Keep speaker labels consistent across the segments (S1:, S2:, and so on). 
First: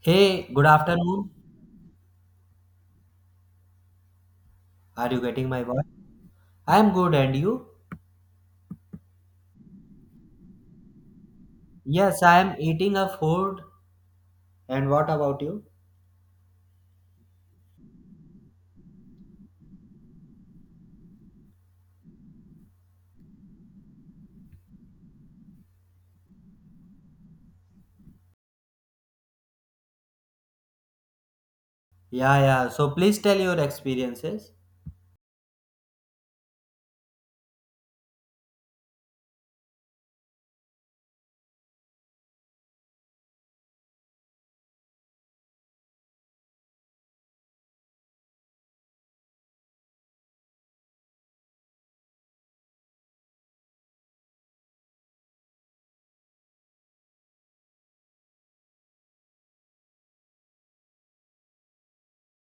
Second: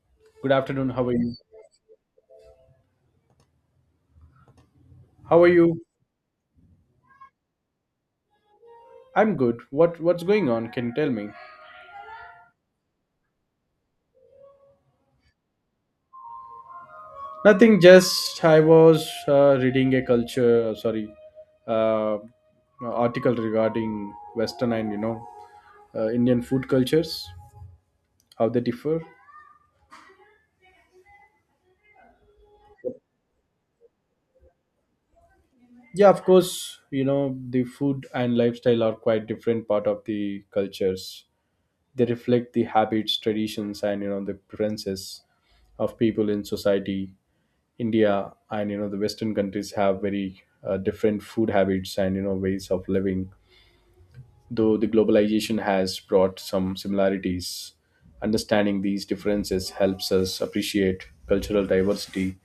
S1: Hey,
S2: Good
S1: good
S2: afternoon. How are
S1: afternoon.
S2: you?
S1: Are you
S2: How
S1: getting
S2: are
S1: my
S2: you?
S1: voice? I am good, and you?
S2: I'm good. What's going on? Can you tell me?
S1: Yes, I am eating a food. And what about you?
S2: Nothing. Just I was reading a culture. Sorry, uh, article regarding Western and Indian food cultures, how they differ.
S1: Yeah, yeah. So please tell your experiences.
S2: Yeah, of course. You know the food and lifestyle are quite different part of the cultures. They reflect the habits, traditions, and the preferences of people in society India and the Western countries have very different food habits and ways of living. Though the globalization has brought some similarities, understanding these differences helps us appreciate cultural diversity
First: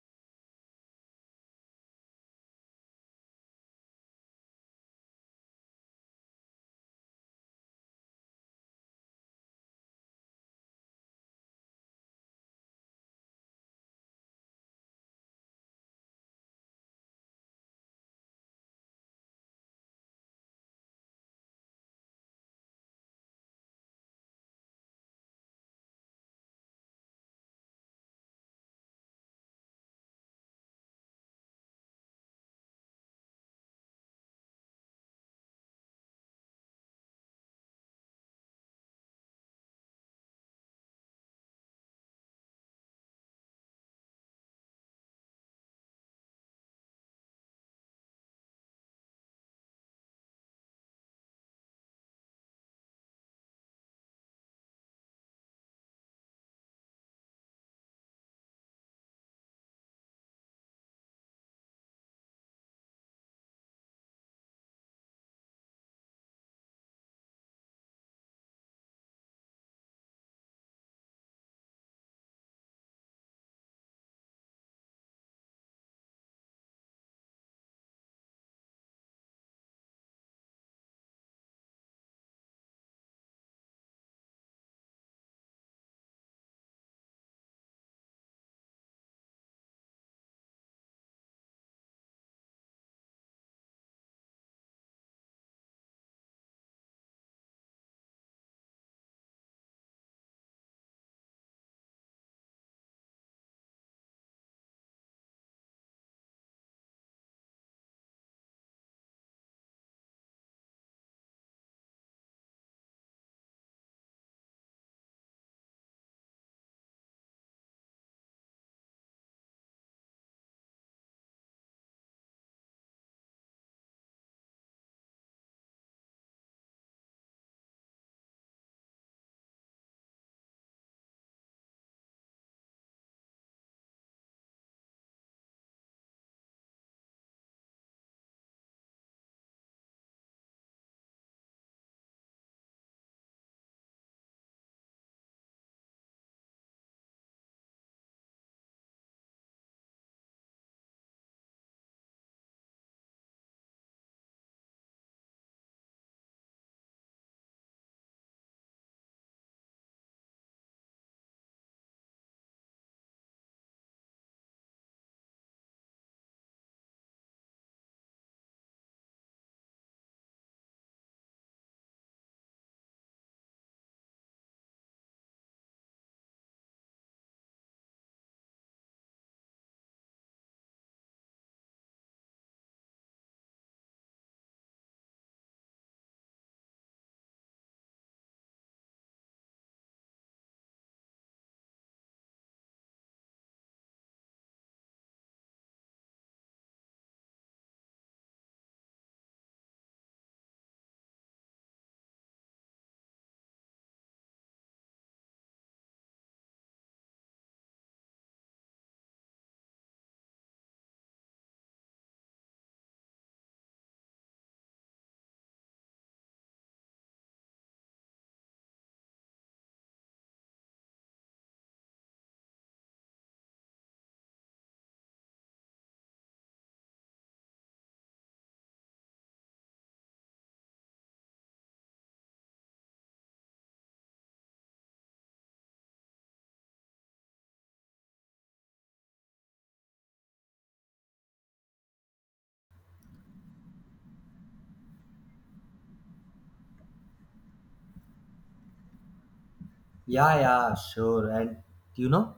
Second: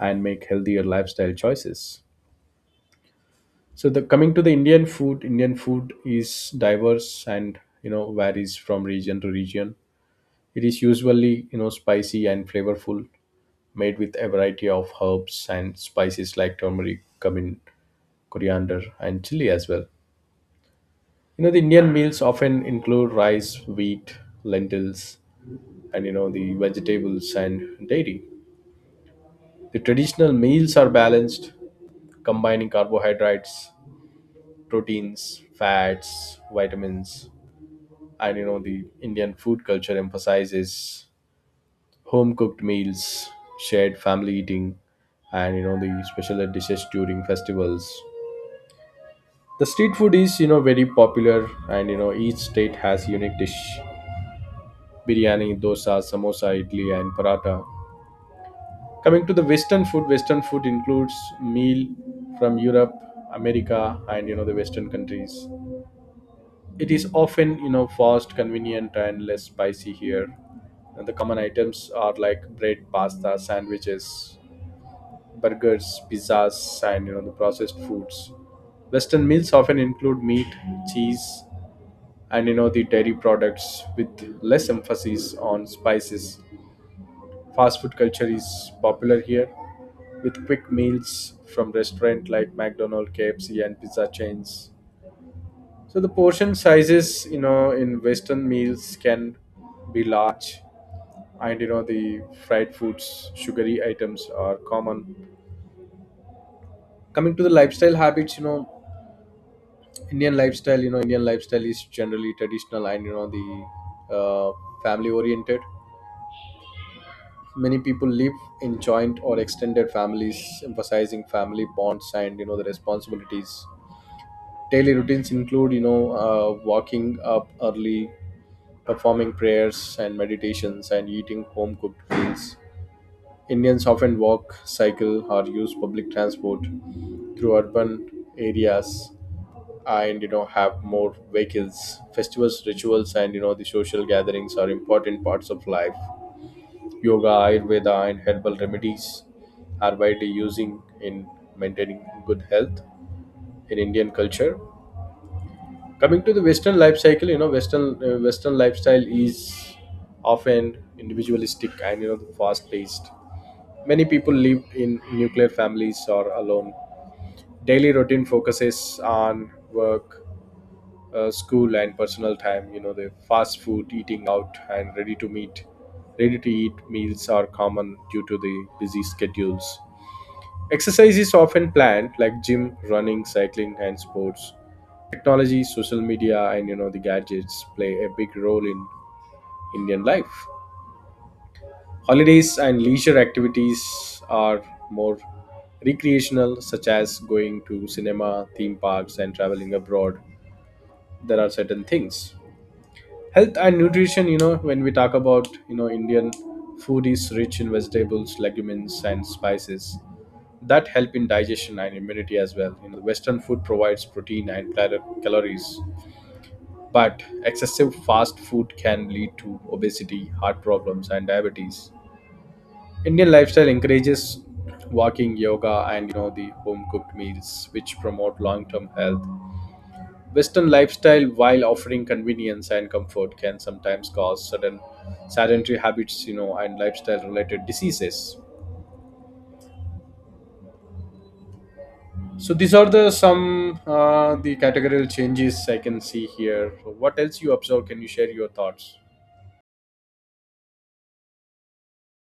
S2: and make healthier lifestyle choices. So the coming to the Indian food is diverse and varies from region to region. It is usually spicy and flavorful, made with a variety of herbs and spices like turmeric, cumin, coriander, and chili as well. The Indian meals often include rice, wheat, lentils, and the vegetables and dairy. The traditional meals are balanced, combining carbohydrates, proteins, fats, vitamins, and the Indian food culture emphasizes home cooked meals, shared family eating, and the special dishes during festivals. The street food is, very popular, and each state has unique dish biryani, dosa, samosa, idli, and paratha. Coming to the Western food includes meal from Europe, America, and the Western countries. It is often fast, convenient, and less spicy here. And the common items are like bread, pasta, sandwiches, burgers, pizzas, and the processed foods. Western meals often include meat, cheese, and the dairy products with less emphasis on spices. Fast food culture is popular here, with quick meals from restaurant like McDonald's, KFC, and pizza chains. So the portion sizes, in Western meals can be large, and the fried foods, sugary items are common. Coming to the lifestyle habits, Indian lifestyle is generally traditional and you know the family oriented. Many people live in joint or extended families emphasizing family bonds and the responsibilities. Daily routines include walking up early, performing prayers and meditations, and eating home cooked meals. Indians often walk, cycle, or use public transport through urban areas and have more vehicles. Festivals, rituals, and the social gatherings are important parts of life. Yoga, Ayurveda, and herbal remedies are widely using in maintaining good health in Indian culture. Coming to the Western life cycle, Western lifestyle is often individualistic and fast paced. Many people live in nuclear families or alone. Daily routine focuses on work, school, and personal time. The fast food, eating out, and ready to eat meals are common due to the busy schedules. Exercise is often planned, like gym, running, cycling, and sports. Technology, social media, and the gadgets play a big role in Indian life. Holidays and leisure activities are more recreational, such as going to cinema, theme parks, and traveling abroad. There are certain things. Health and nutrition, when we talk about, Indian food is rich in vegetables, legumes, and spices that help in digestion and immunity as well. You know, western food provides protein and calories, but excessive fast food can lead to obesity, heart problems, and diabetes. Indian lifestyle encourages walking, yoga, and the home cooked meals, which promote long term health. Western lifestyle, while offering convenience and comfort, can sometimes cause certain sedentary habits, and lifestyle related diseases. So these are the some the categorical changes I can see here. What else you observe? Can you share your thoughts?
S1: Yeah, sure. And you know,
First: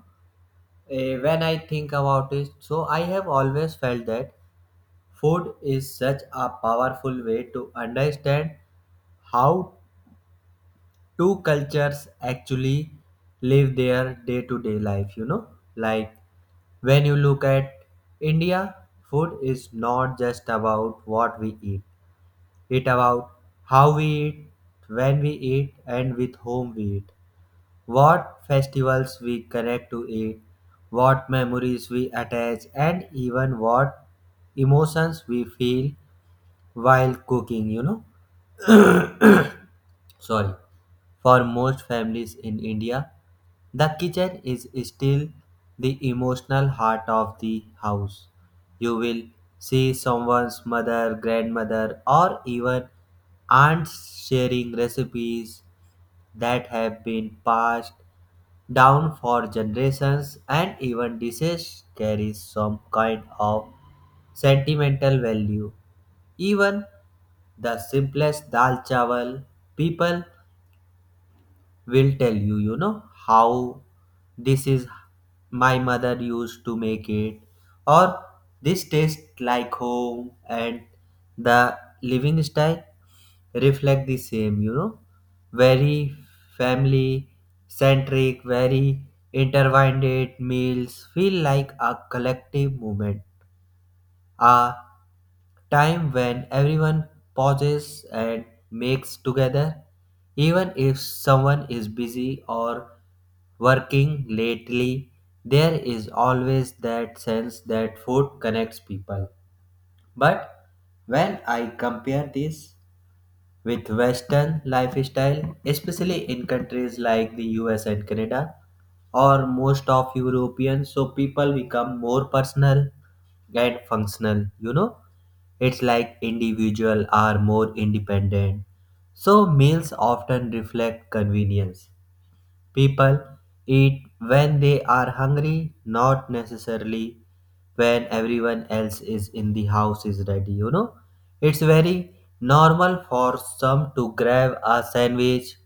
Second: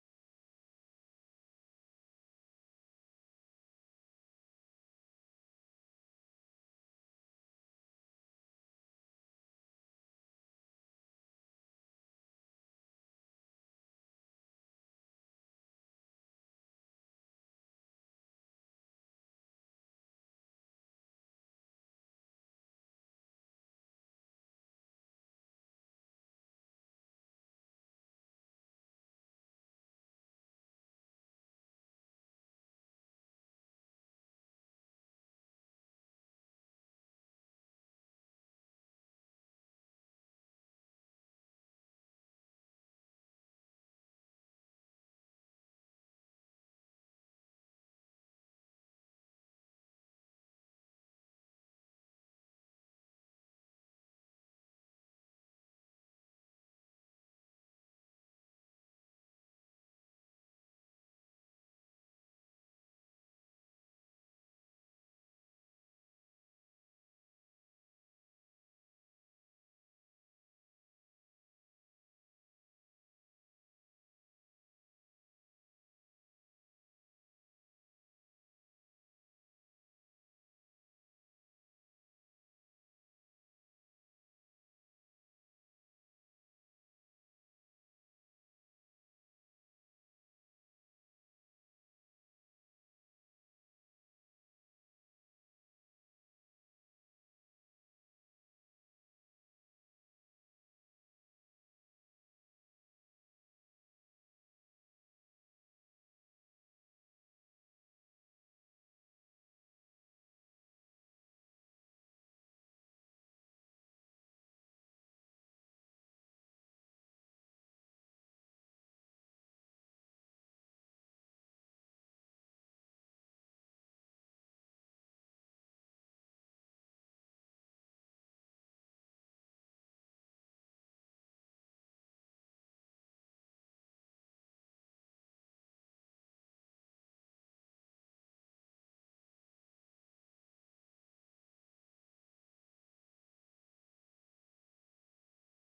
S1: eh, When I think about it, so I have always felt that food is such a powerful way to understand how two cultures actually live their day to day life, you know. Like when you look at India, food is not just about what we eat, it about how we eat, when we eat, and with whom we eat, what festivals we connect to it, what memories we attach, and even what emotions we feel while cooking, you know. Sorry. For most families in India, the kitchen is still the emotional heart of the house. You will see someone's mother, grandmother, or even aunts sharing recipes that have been passed down for generations, and even dishes carry some kind of sentimental value. Even the simplest dal chawal people will tell you, you know, how this is my mother used to make it, or this tastes like home. And the living style reflect the same, you know, very family centric, very intertwined. Meals feel like a collective moment, a time when everyone pauses and makes together, even if someone is busy or working lately, there is always that sense that food connects people. But when I compare this with Western lifestyle, especially in countries like the US and Canada or most of Europeans, so people become more personal and functional, you know. It's like individual are more independent. So meals often reflect convenience. People eat when they are hungry, not necessarily when everyone else is in the house is ready, you know. It's very normal for some to grab a sandwich,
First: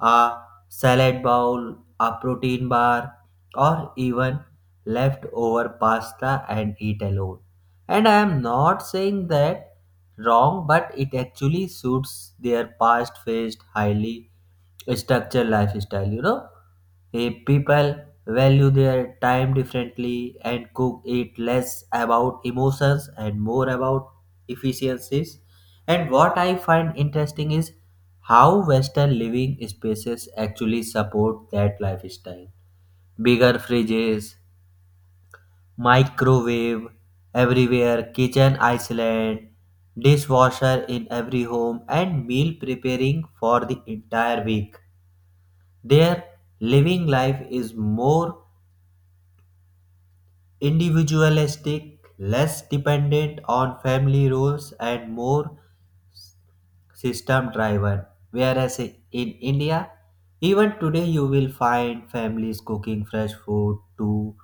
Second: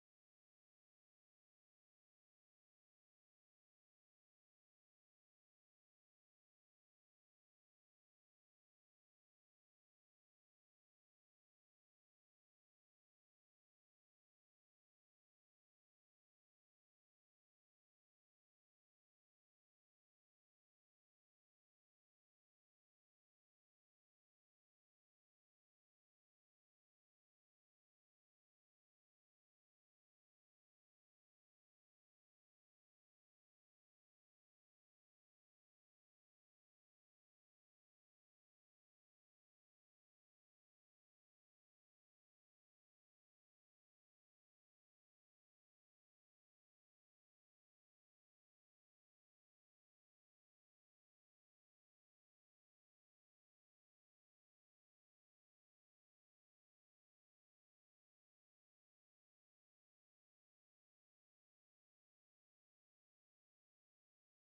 S1: a salad bowl, a protein bar, or even leftover pasta and eat alone. And I am not saying that wrong, but it actually suits their past phased highly structure lifestyle, you know. People value their time differently and cook it less about emotions and more about efficiencies. And what I find interesting is how western living spaces actually support that lifestyle: bigger fridges, microwave everywhere, kitchen island, dishwasher in every home, and meal preparing for the entire week. Their living life is more individualistic, less dependent on family roles, and more system driven. Whereas in India, even today, you will find families cooking fresh food two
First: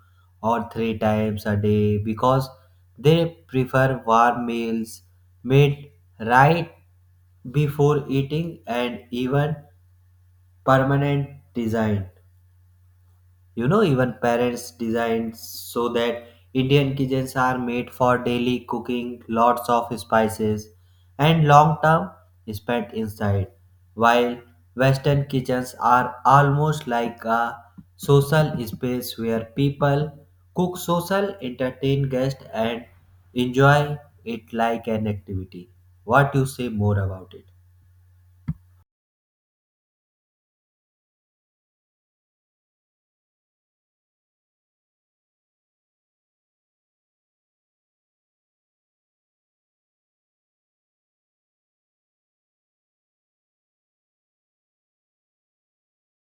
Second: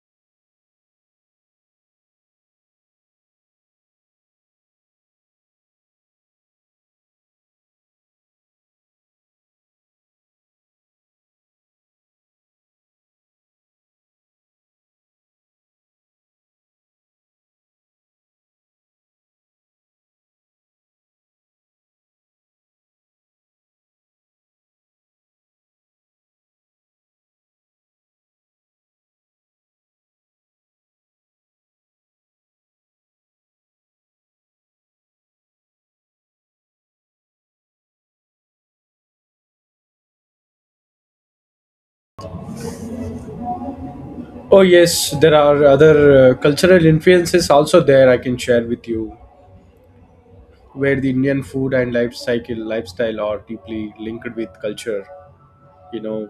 S1: or three times a day because they prefer warm meals made right before eating. And even permanent design, you know, even parents designed so that Indian kitchens are made for daily cooking, lots of spices, and long term spent inside, while Western kitchens are almost like a social space where people cook social, entertain guests, and enjoy it like an activity. What you say more about it?
S2: Oh yes, there are other cultural influences also there. I can share with you where the Indian food and lifestyle are deeply linked with culture, you know,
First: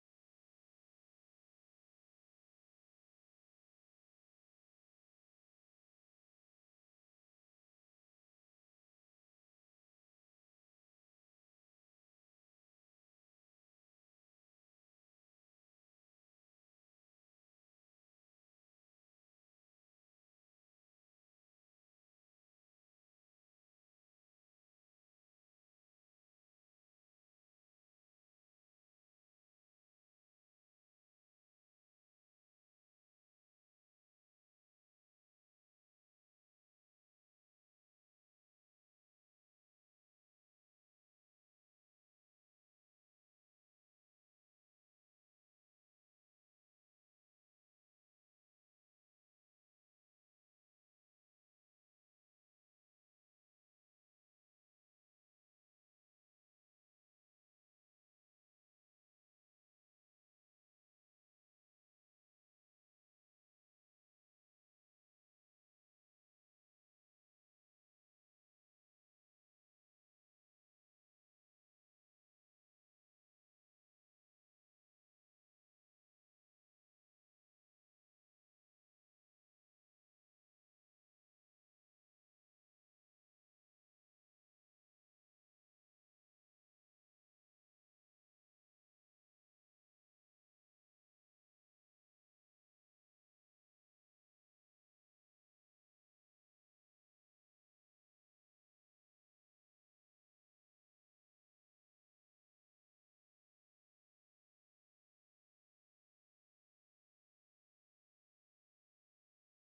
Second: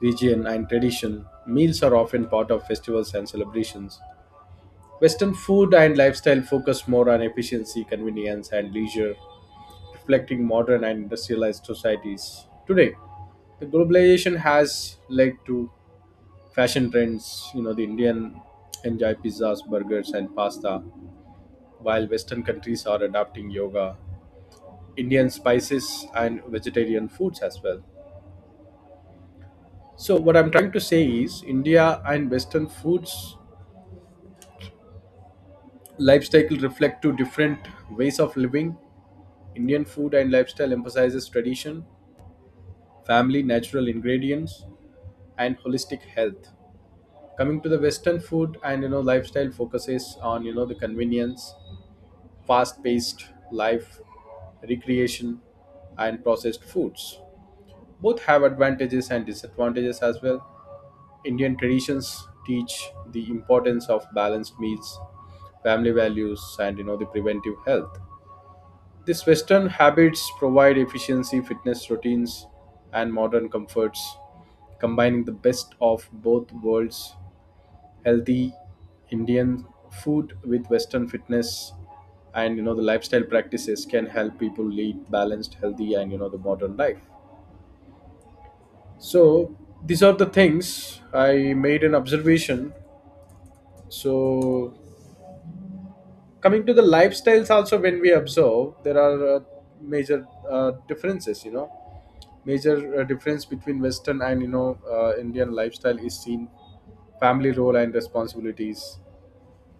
S2: region, and tradition. Meals are often part of festivals and celebrations. Western food and lifestyle focus more on efficiency, convenience, and leisure, reflecting modern and industrialized societies today. The globalization has led to fashion trends. The Indian enjoy pizzas, burgers, and pasta, while Western countries are adapting yoga, Indian spices, and vegetarian foods as well. So, what I'm trying to say is, India and Western foods lifestyle reflect two different ways of living. Indian food and lifestyle emphasizes tradition, family, natural ingredients, and holistic health. Coming to the western food and lifestyle focuses on the convenience, fast paced life, recreation, and processed foods. Both have advantages and disadvantages as well. Indian traditions teach the importance of balanced meals, family values, and the preventive health. These western habits provide efficiency, fitness routines, and modern comforts. Combining the best of both worlds, healthy Indian food with Western fitness and the lifestyle practices can help people lead balanced, healthy, and the modern life. So these are the things I made an observation. So coming to the lifestyles also, when we observe, there are major differences. Major difference between Western and Indian lifestyle is seen family role and responsibilities.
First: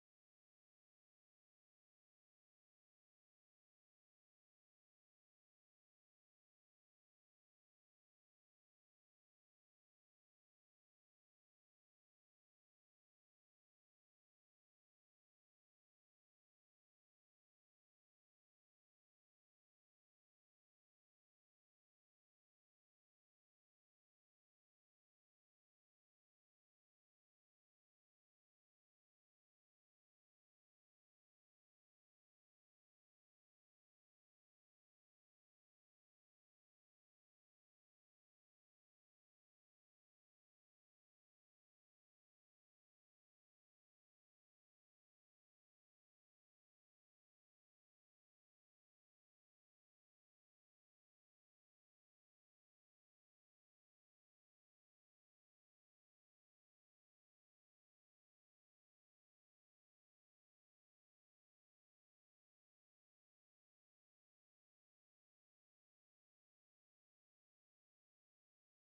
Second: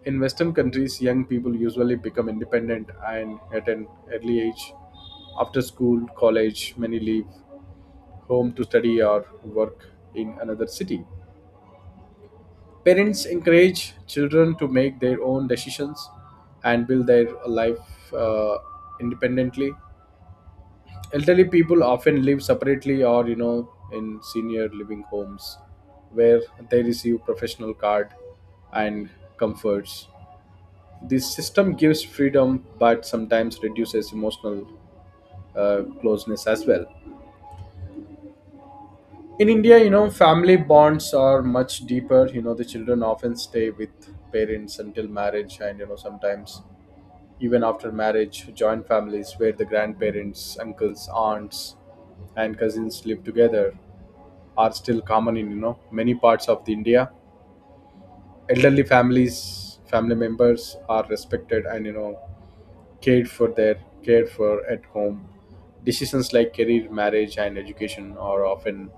S2: In Western countries, young people usually become independent and at an early age. After school, college, many leave home to study or work in another city. Parents encourage children to make their own decisions and build their life independently. Elderly people often live separately or, in senior living homes where they receive professional card and comforts. The system gives freedom, but sometimes reduces emotional closeness as well. In India, family bonds are much deeper. The children often stay with parents until marriage, and sometimes even after marriage, joint families where the grandparents, uncles, aunts, and cousins live together are still common in many parts of the India. Elderly families, family members are respected and cared for their cared for at home. Decisions like career, marriage, and education are often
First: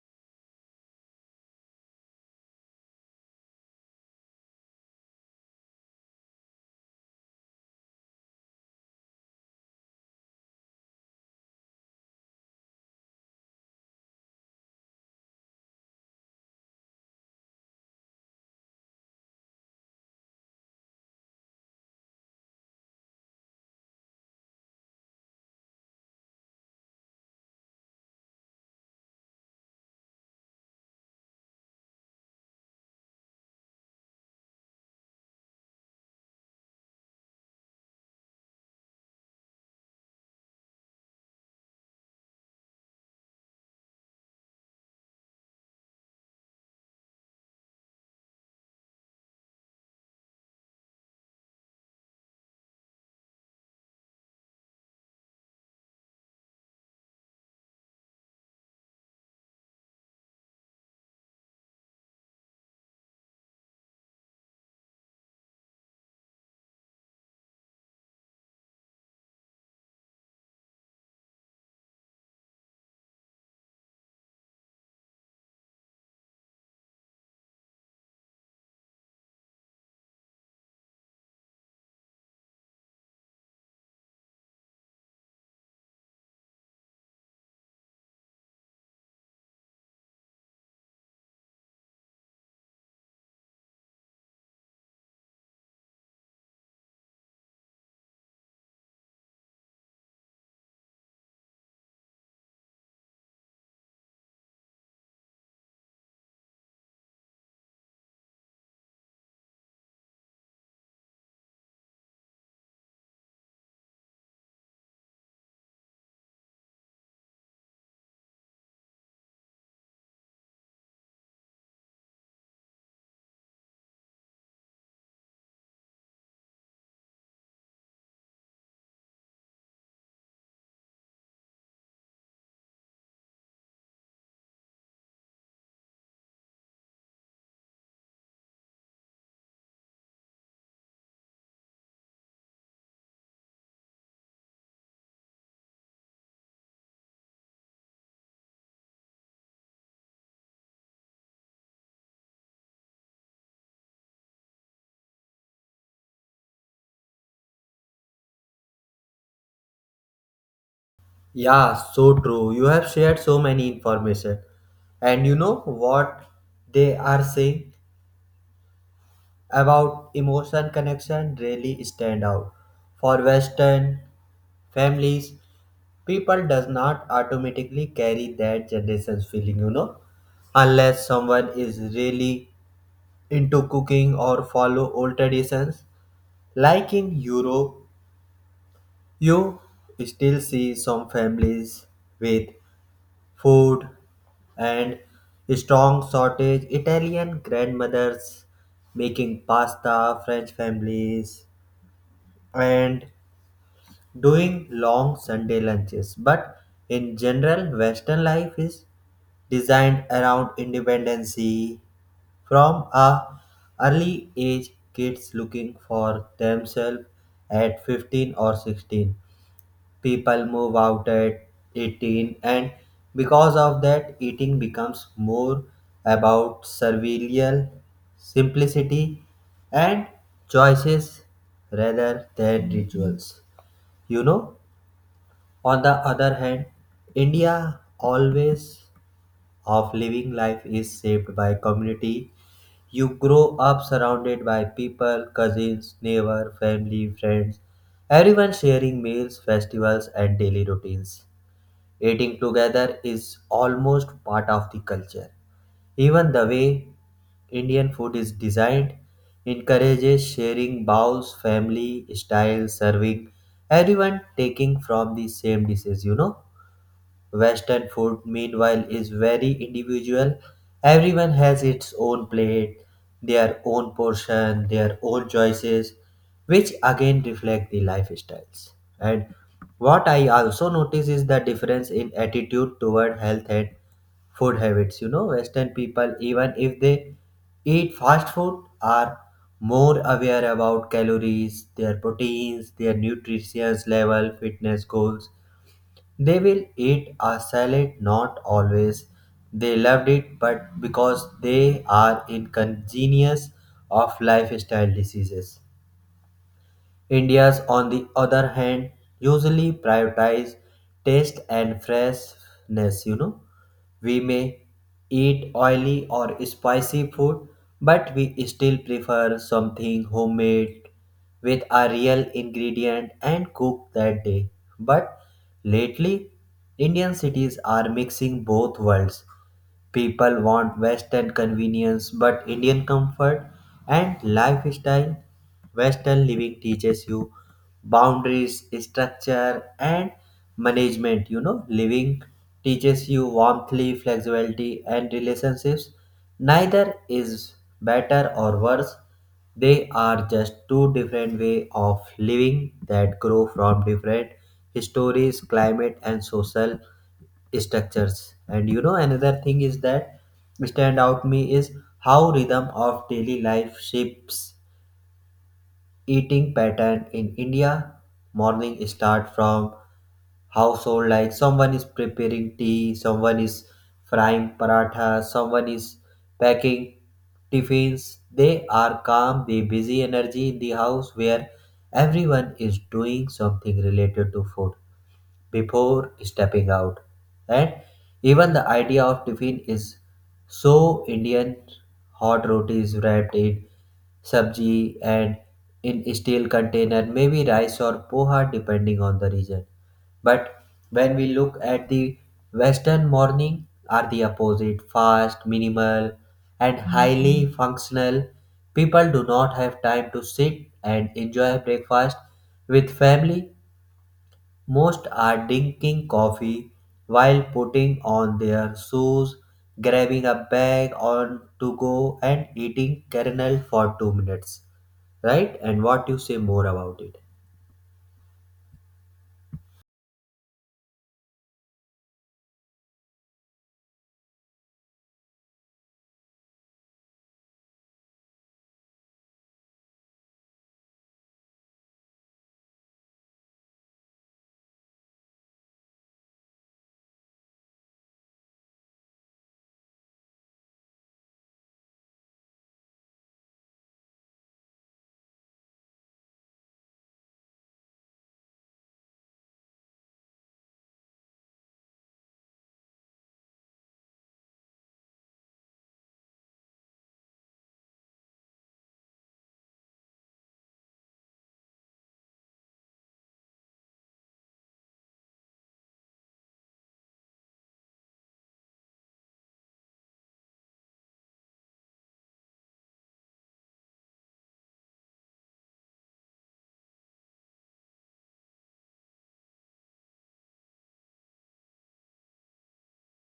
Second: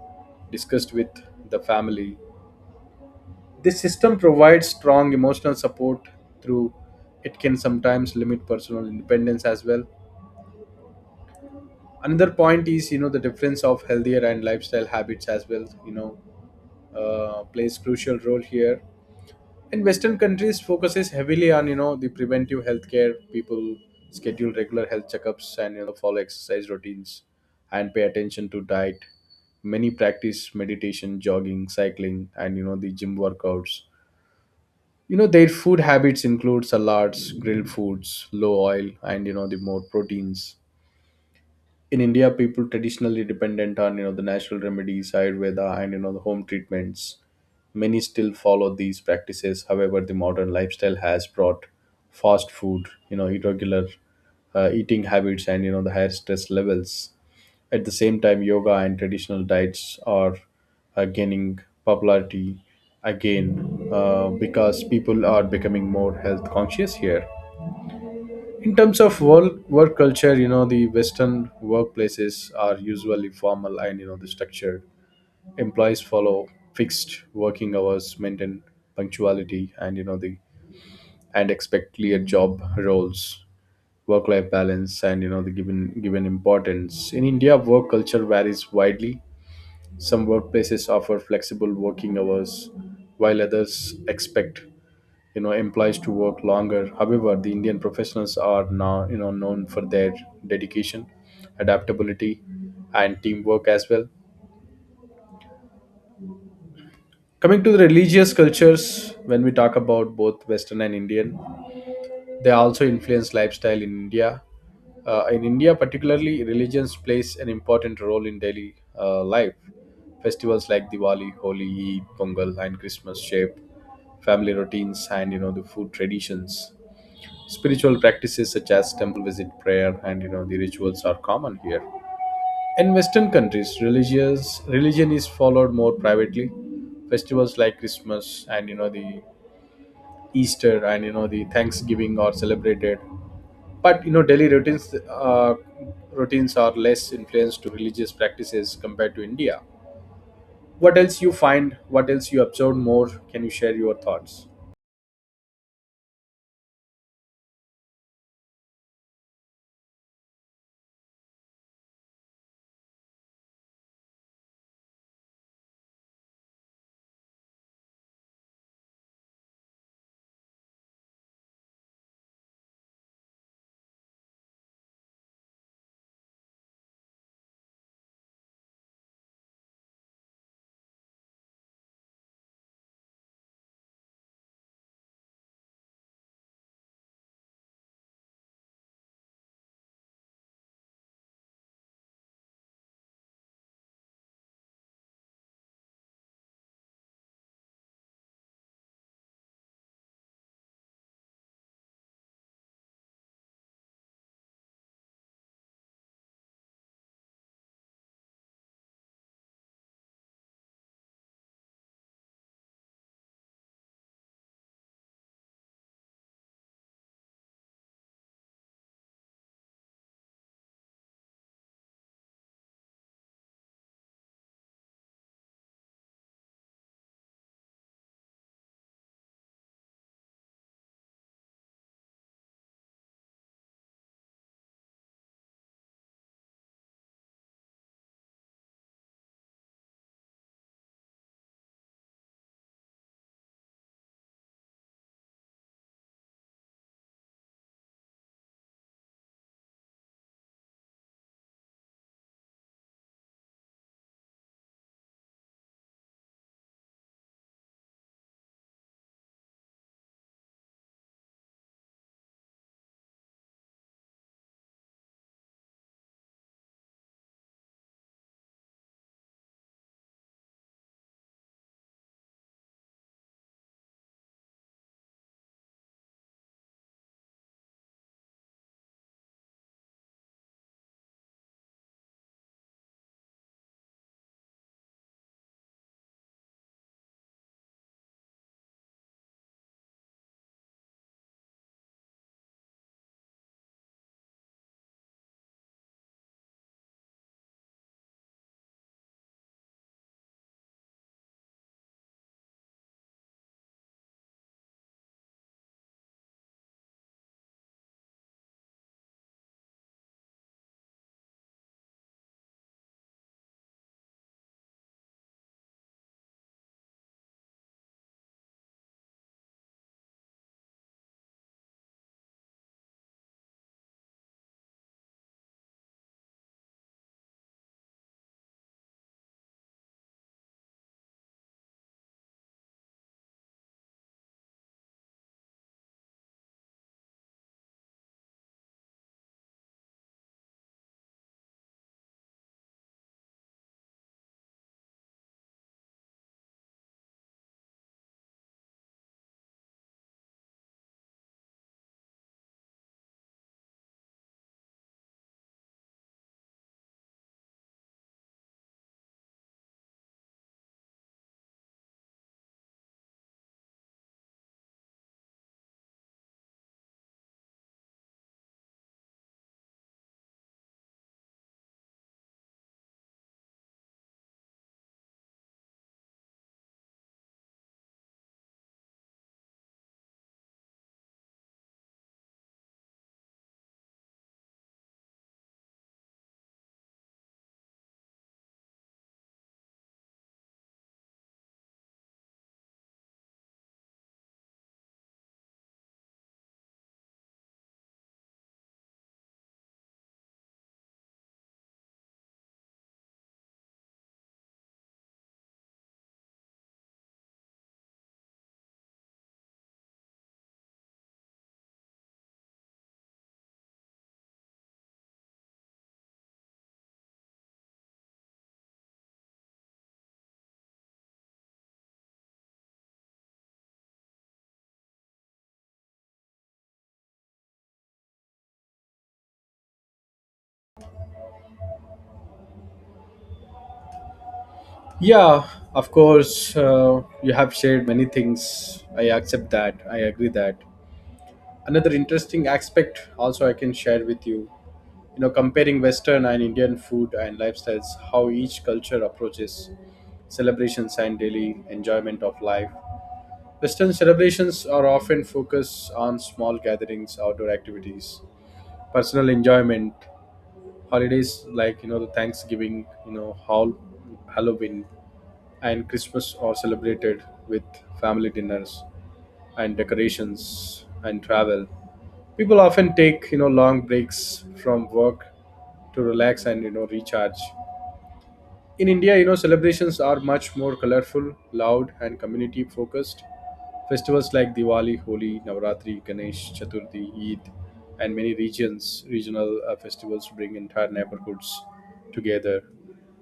S2: discussed with the family. This system provides strong emotional support through it can sometimes limit personal independence as well. Another point is the difference of healthier and lifestyle habits as well. Plays crucial role here in western countries focuses heavily on the preventive healthcare. People schedule regular health checkups and follow exercise routines and pay attention to diet. Many practice meditation, jogging, cycling, and the gym workouts. Their food habits include salads, grilled foods, low oil, and the more proteins. In India, people traditionally dependent on the natural remedies, Ayurveda, and the home treatments. Many still follow these practices. However, the modern lifestyle has brought fast food, irregular eating habits, and the higher stress levels. At the same time, yoga and traditional diets are gaining popularity again because people are becoming more health conscious here. In terms of work culture, the western workplaces are usually formal and the structured. Employees follow fixed working hours, maintain punctuality, and you know the and expect clear job roles. Work life balance and you know the given given importance. In india work culture varies widely. Some workplaces offer flexible working hours, while others expect employees to work longer. However, the indian professionals are now known for their dedication, adaptability, and teamwork as well. Coming to the religious cultures, when we talk about both western and indian, they also influence lifestyle in india. In india particularly, religions plays an important role in daily life. Festivals like diwali, holi, eid, pongal, and christmas shape family routines and the food traditions. Spiritual practices such as temple visit, prayer, and the rituals are common here. In Western countries, religious religion is followed more privately. Festivals like Christmas and you know the Easter and you know the Thanksgiving are celebrated, but daily routines are less influenced to religious practices compared to India. What else you find? What else you observe more? Can you share your thoughts?
S1: Yeah, so true. You have shared so many information. And you know what they are saying about emotion connection really stand out. For Western families, people does not automatically carry that generation's feeling, you know, unless someone is really into cooking or follow old traditions. Like in Europe, you still see some families with food and strong shortage, italian grandmothers making pasta, french families and doing long sunday lunches. But in general, western life is designed around independency. From a early age kids looking for themselves at 15 or 16, people move out at 18. And because of that eating becomes more about servile, simplicity, and choices rather than rituals, you know. On the other hand, india always of living life is shaped by community. You grow up surrounded by people, cousins, neighbor, family friends, everyone sharing meals, festivals, and daily routines. Eating together is almost part of the culture. Even the way Indian food is designed encourages sharing bowls, family style serving, everyone taking from the same dishes, you know. Western food, meanwhile, is very individual. Everyone has its own plate, their own portion, their own choices, which again reflect the lifestyles. And what I also notice is the difference in attitude toward health and food habits. You know, Western people, even if they eat fast food, are more aware about calories, their proteins, their nutrition level, fitness goals. They will eat a salad not always they loved it, but because they are inconvenience of lifestyle diseases. Indians, on the other hand, usually prioritize taste and freshness. You know, we may eat oily or spicy food, but we still prefer something homemade with a real ingredient and cooked that day. But lately, Indian cities are mixing both worlds. People want Western convenience, but Indian comfort and lifestyle. Western living teaches you boundaries, structure, and management. You know, living teaches you warmth, flexibility, and relationships. Neither is better or worse. They are just two different way of living that grow from different histories, climate, and social structures. And you know another thing is that stand out me is how rhythm of daily life shapes eating pattern. In india, morning start from household, like someone is preparing tea, someone is frying paratha, someone is packing tiffins. They are calm, they busy energy in the house where everyone is doing something related to food before stepping out. And even the idea of tiffin is so Indian: hot rotis wrapped in sabji and in steel container, maybe rice or poha depending on the region. But when we look at the Western morning are the opposite, fast, minimal, and highly functional. People do not have time to sit and enjoy breakfast with family. Most are drinking coffee while putting on their shoes, grabbing a bag on to go, and eating kernel for 2 minutes. Right? And what you say more about it?
S2: Yeah, of course, you have shared many things. I accept that. I agree that. Another interesting aspect, also, I can share with you. You know, comparing Western and Indian food and lifestyles, how each culture approaches celebrations and daily enjoyment of life. Western celebrations are often focused on small gatherings, outdoor activities, personal enjoyment, holidays like, the Thanksgiving, Halloween, and Christmas are celebrated with family dinners and decorations and travel. People often take long breaks from work to relax and recharge. In India, celebrations are much more colorful, loud, and community focused. Festivals like Diwali, Holi, Navratri, Ganesh, Chaturthi, Eid, and many regions regional festivals bring entire neighborhoods together,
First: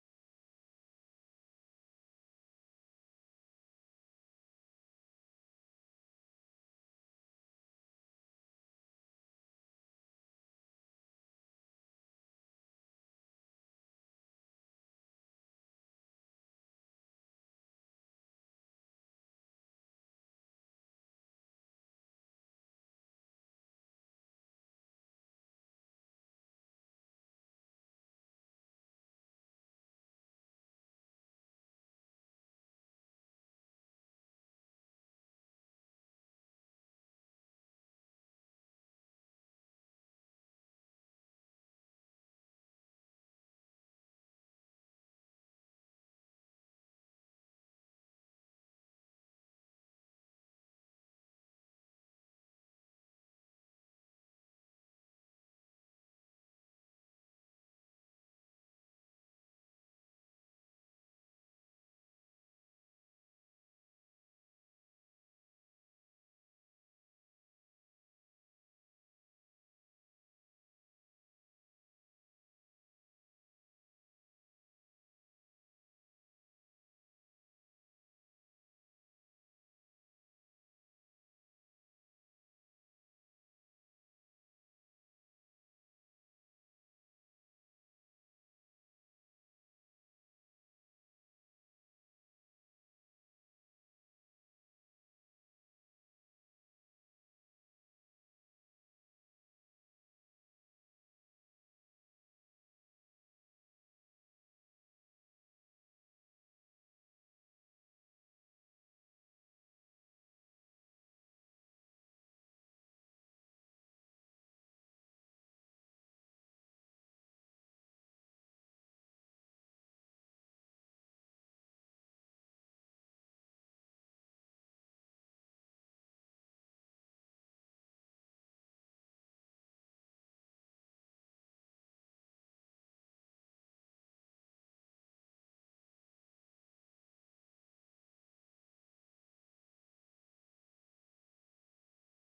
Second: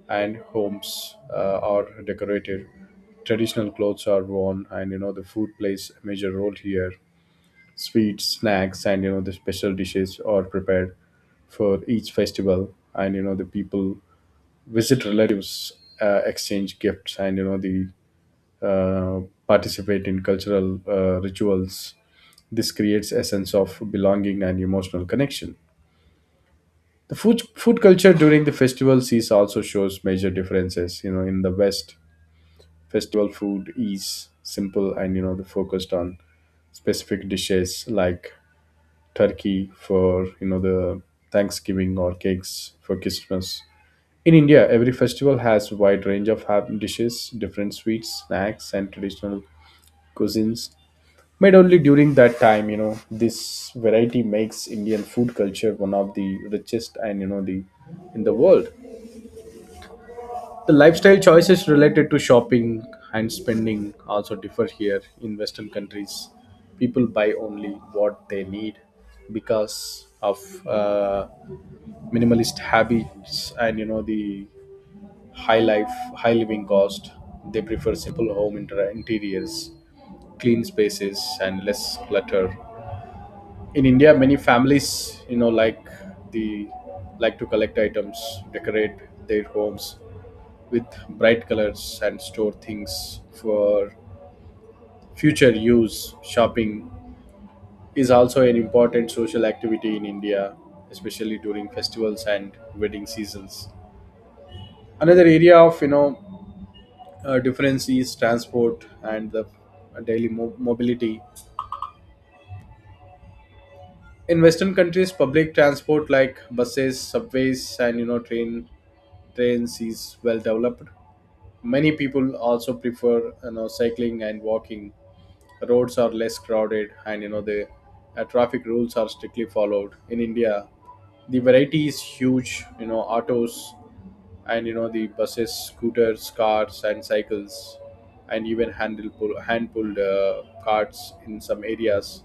S2: and homes are decorated. Traditional clothes are worn, and the food plays a major role here. Sweets, snacks, and the special dishes are prepared for each festival, and the people visit relatives, exchange gifts, and you know the uh, participate in cultural rituals. This creates a sense of belonging and emotional connection. The food culture during the festival season also shows major differences. You know, in the West, festival food is simple and the focused on specific dishes like turkey for the Thanksgiving or cakes for Christmas. In India, every festival has wide range of dishes, different sweets, snacks, and traditional cuisines made only during that time. This variety makes Indian food culture one of the richest and the in the world. The lifestyle choices related to shopping and spending also differ here. In western countries, people buy only what they need because of minimalist habits and the high life high living cost. They prefer simple home interiors, clean spaces, and less clutter. In India, many families you know like the like to collect items, decorate their homes with bright colors, and store things for future use. Shopping is also an important social activity in India, especially during festivals and wedding seasons. Another area of difference is transport and the daily mobility. In western countries, public transport like buses, subways, and trains is well developed. Many people also prefer cycling and walking. Roads are less crowded and you know the traffic rules are strictly followed. In India, the variety is huge. You know, autos and the buses, scooters, cars, and cycles, and even hand pulled carts in some areas.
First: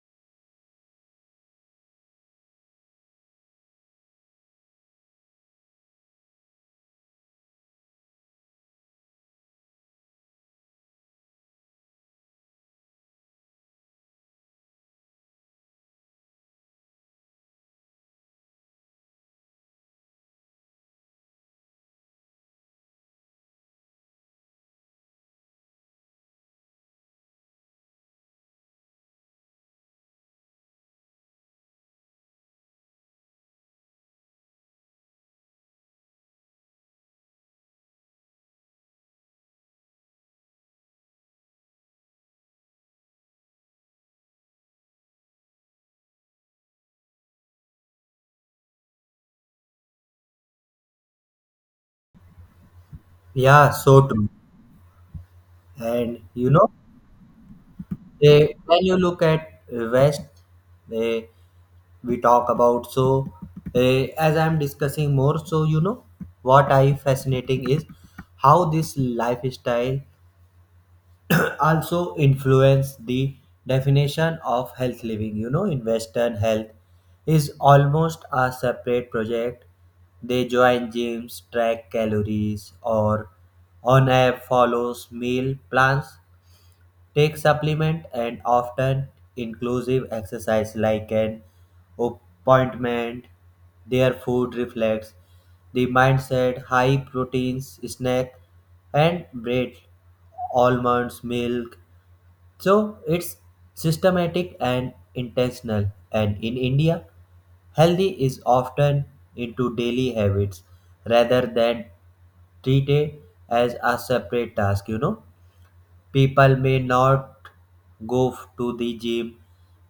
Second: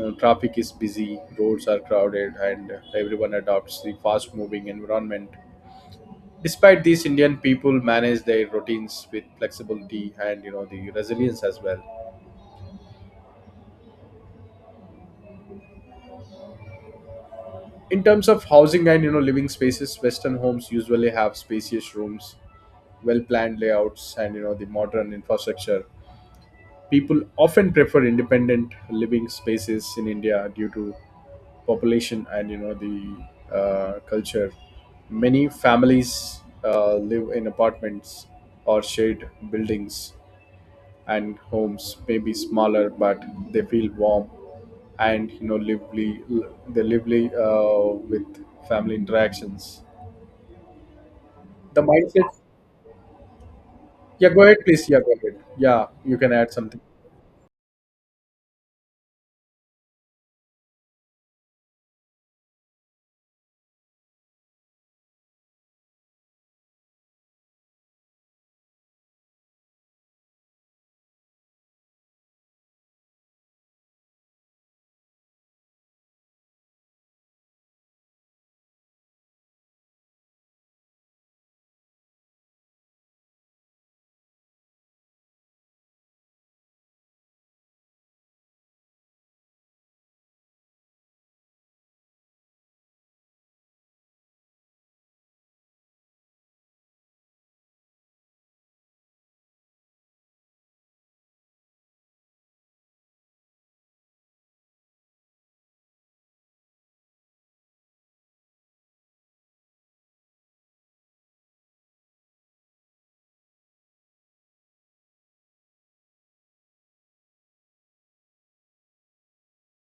S2: Traffic is busy, roads are crowded, and everyone adopts the fast moving environment. Despite this, Indian people manage their routines with flexibility and the resilience as well. In terms of housing and living spaces, Western homes usually have spacious rooms, well planned layouts, and the modern infrastructure. People often prefer independent living spaces. In India, due to population and you know the culture, many families live in apartments or shared buildings, and homes may be smaller, but they feel warm and lively. They lively uh, with family interactions, the mindset.
S1: Yeah, so true.
S2: Yeah, go ahead please. Yeah, go ahead. Yeah, you
S1: And
S2: can
S1: you
S2: add
S1: know,
S2: something.
S1: eh, When you look at West, eh, we talk about so, as I'm discussing more, so you know what I fascinating is how this lifestyle also influence the definition of health living. You know, in western, health is almost a separate project. They join gyms, track calories, or on app follows meal plans, take supplement, and often inclusive exercise like an appointment. Their food reflects the mindset: high proteins snack and bread, almonds milk. So it's systematic and intentional. And in India, healthy is often into daily habits rather than treated as a separate task, you know. People may not to the gym,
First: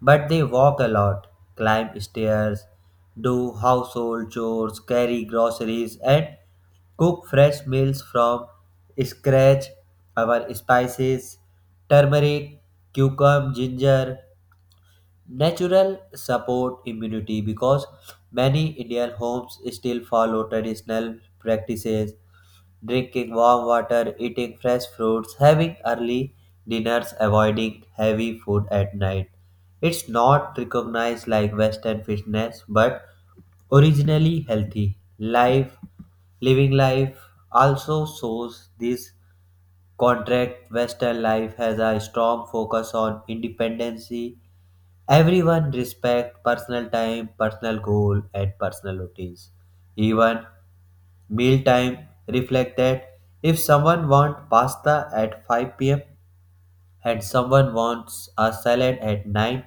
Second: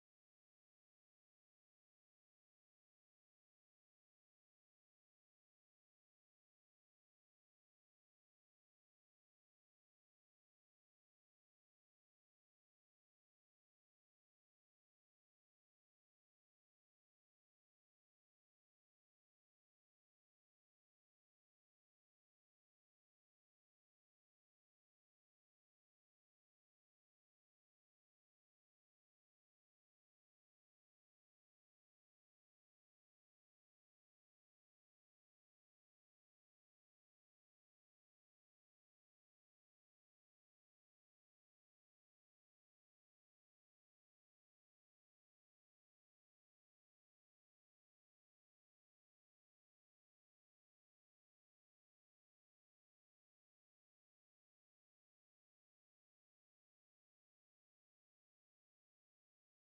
S1: but they walk a lot, climb stairs, do household chores, carry groceries, and cook fresh meals from scratch. Our spices, turmeric, cucumber, ginger, natural support immunity, because many Indian homes still follow traditional practices: drinking warm water, eating fresh fruits, having early dinners, avoiding heavy food at night. It's not recognized like Western fitness, but originally healthy. Life living life also shows this contract. Western life has a strong focus on independency. Everyone respect personal time, personal goal, and personal routines. Even mealtime, reflect that if someone wants pasta at 5 p.m. and someone wants a salad at 9,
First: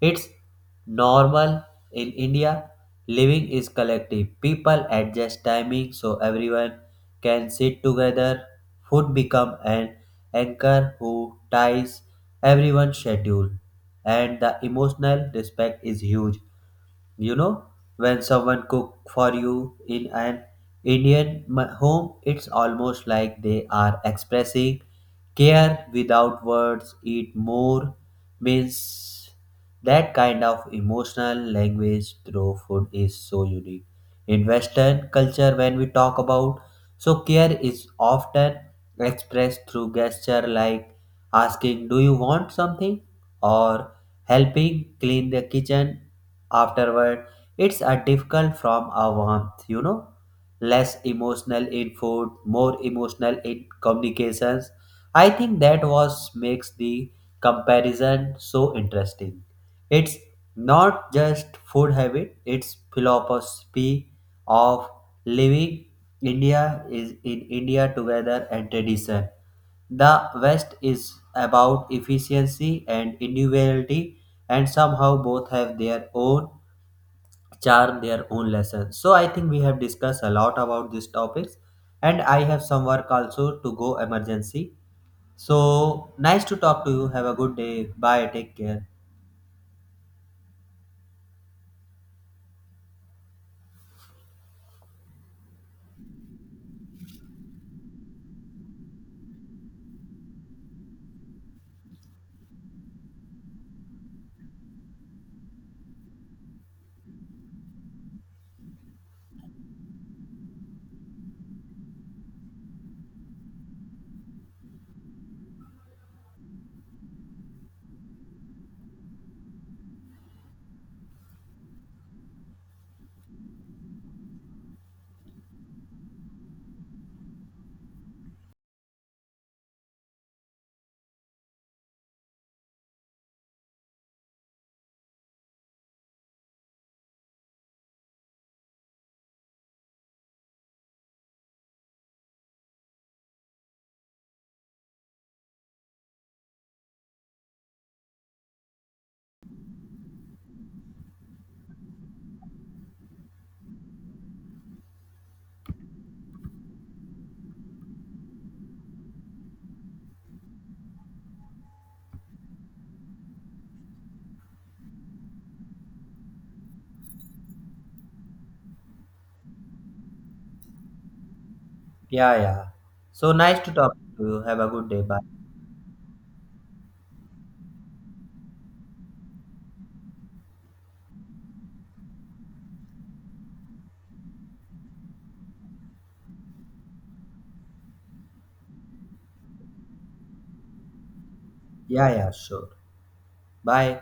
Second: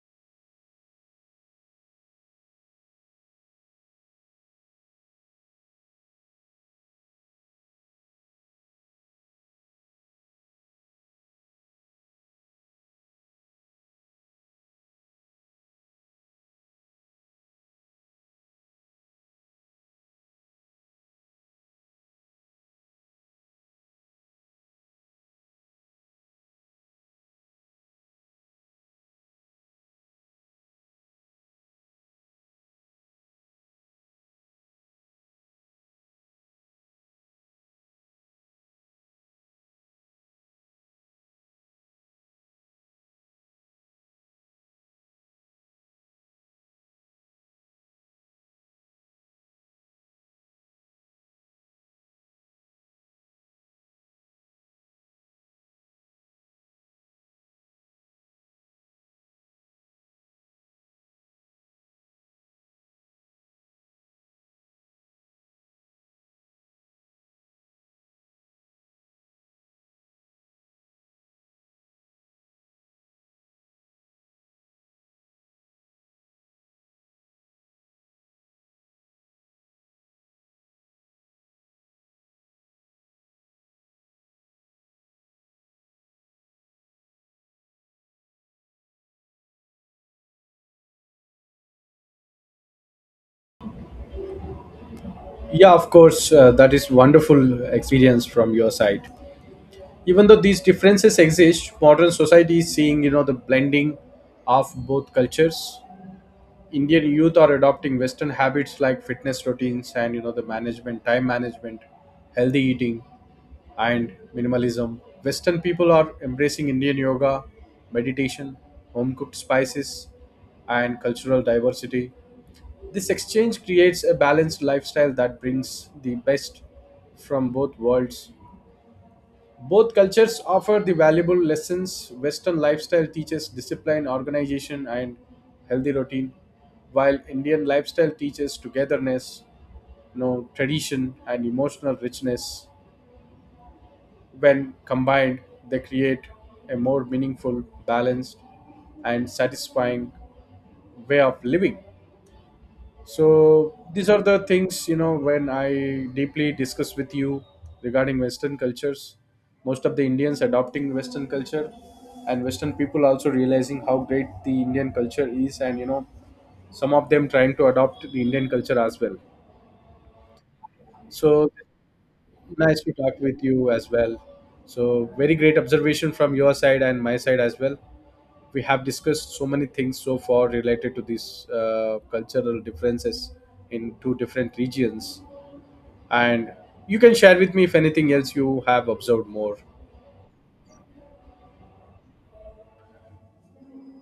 S1: it's normal. In India, living is collective. People adjust timing so everyone can sit together. Food become an anchor who ties everyone's schedule. And the emotional respect is huge, you know. When someone cook for you in an home, it's almost like they are expressing care without words. Eat more means that kind of emotional language through food is so unique. In western culture, when we talk about, so care is often expressed through gesture, like asking do you want something, or helping clean the kitchen afterward. It's a difficult from a warmth, you know, less emotional in food, more emotional in communications. I think that was makes the comparison so interesting. It's not just food habit, it's philosophy of living. India is in india together and tradition. The West is about efficiency and individuality, and somehow both have their own charm, their own lesson. So I think we have discussed a lot about these topics, and I have some work also to go emergency. So nice to talk to you. Have a good day. Bye. Take care.
S2: Yeah, of course, that is wonderful experience from your side. Even though these differences exist, modern society is seeing the blending of both cultures. Indian youth are adopting western habits like fitness routines and you know the management time management, healthy eating, and minimalism. Western people are embracing Indian yoga, meditation, home cooked spices, and cultural diversity. This exchange creates a balanced lifestyle that brings the best from both worlds. Both cultures offer the valuable lessons. Western lifestyle teaches discipline, organization, and healthy routine, while Indian lifestyle teaches togetherness, you know, tradition, and emotional richness. When combined, they create a more meaningful, balanced, and satisfying way of living. So these are the things, you know, when I deeply discuss with you regarding Western cultures. Most of the Indians adopting Western culture, and Western people also realizing how great the Indian culture is, and you know some of them trying to adopt the Indian culture as well. So
S1: Yeah, yeah.
S2: nice to talk
S1: So
S2: with
S1: nice
S2: you
S1: to
S2: as
S1: talk
S2: well.
S1: to you. Have a good day.
S2: So
S1: Bye.
S2: very great observation from your side and my side as well. We have discussed so many things so far related to these cultural differences in two different regions, and you can share with me if anything else you have observed more.
S1: Yeah, yeah. Sure. Bye.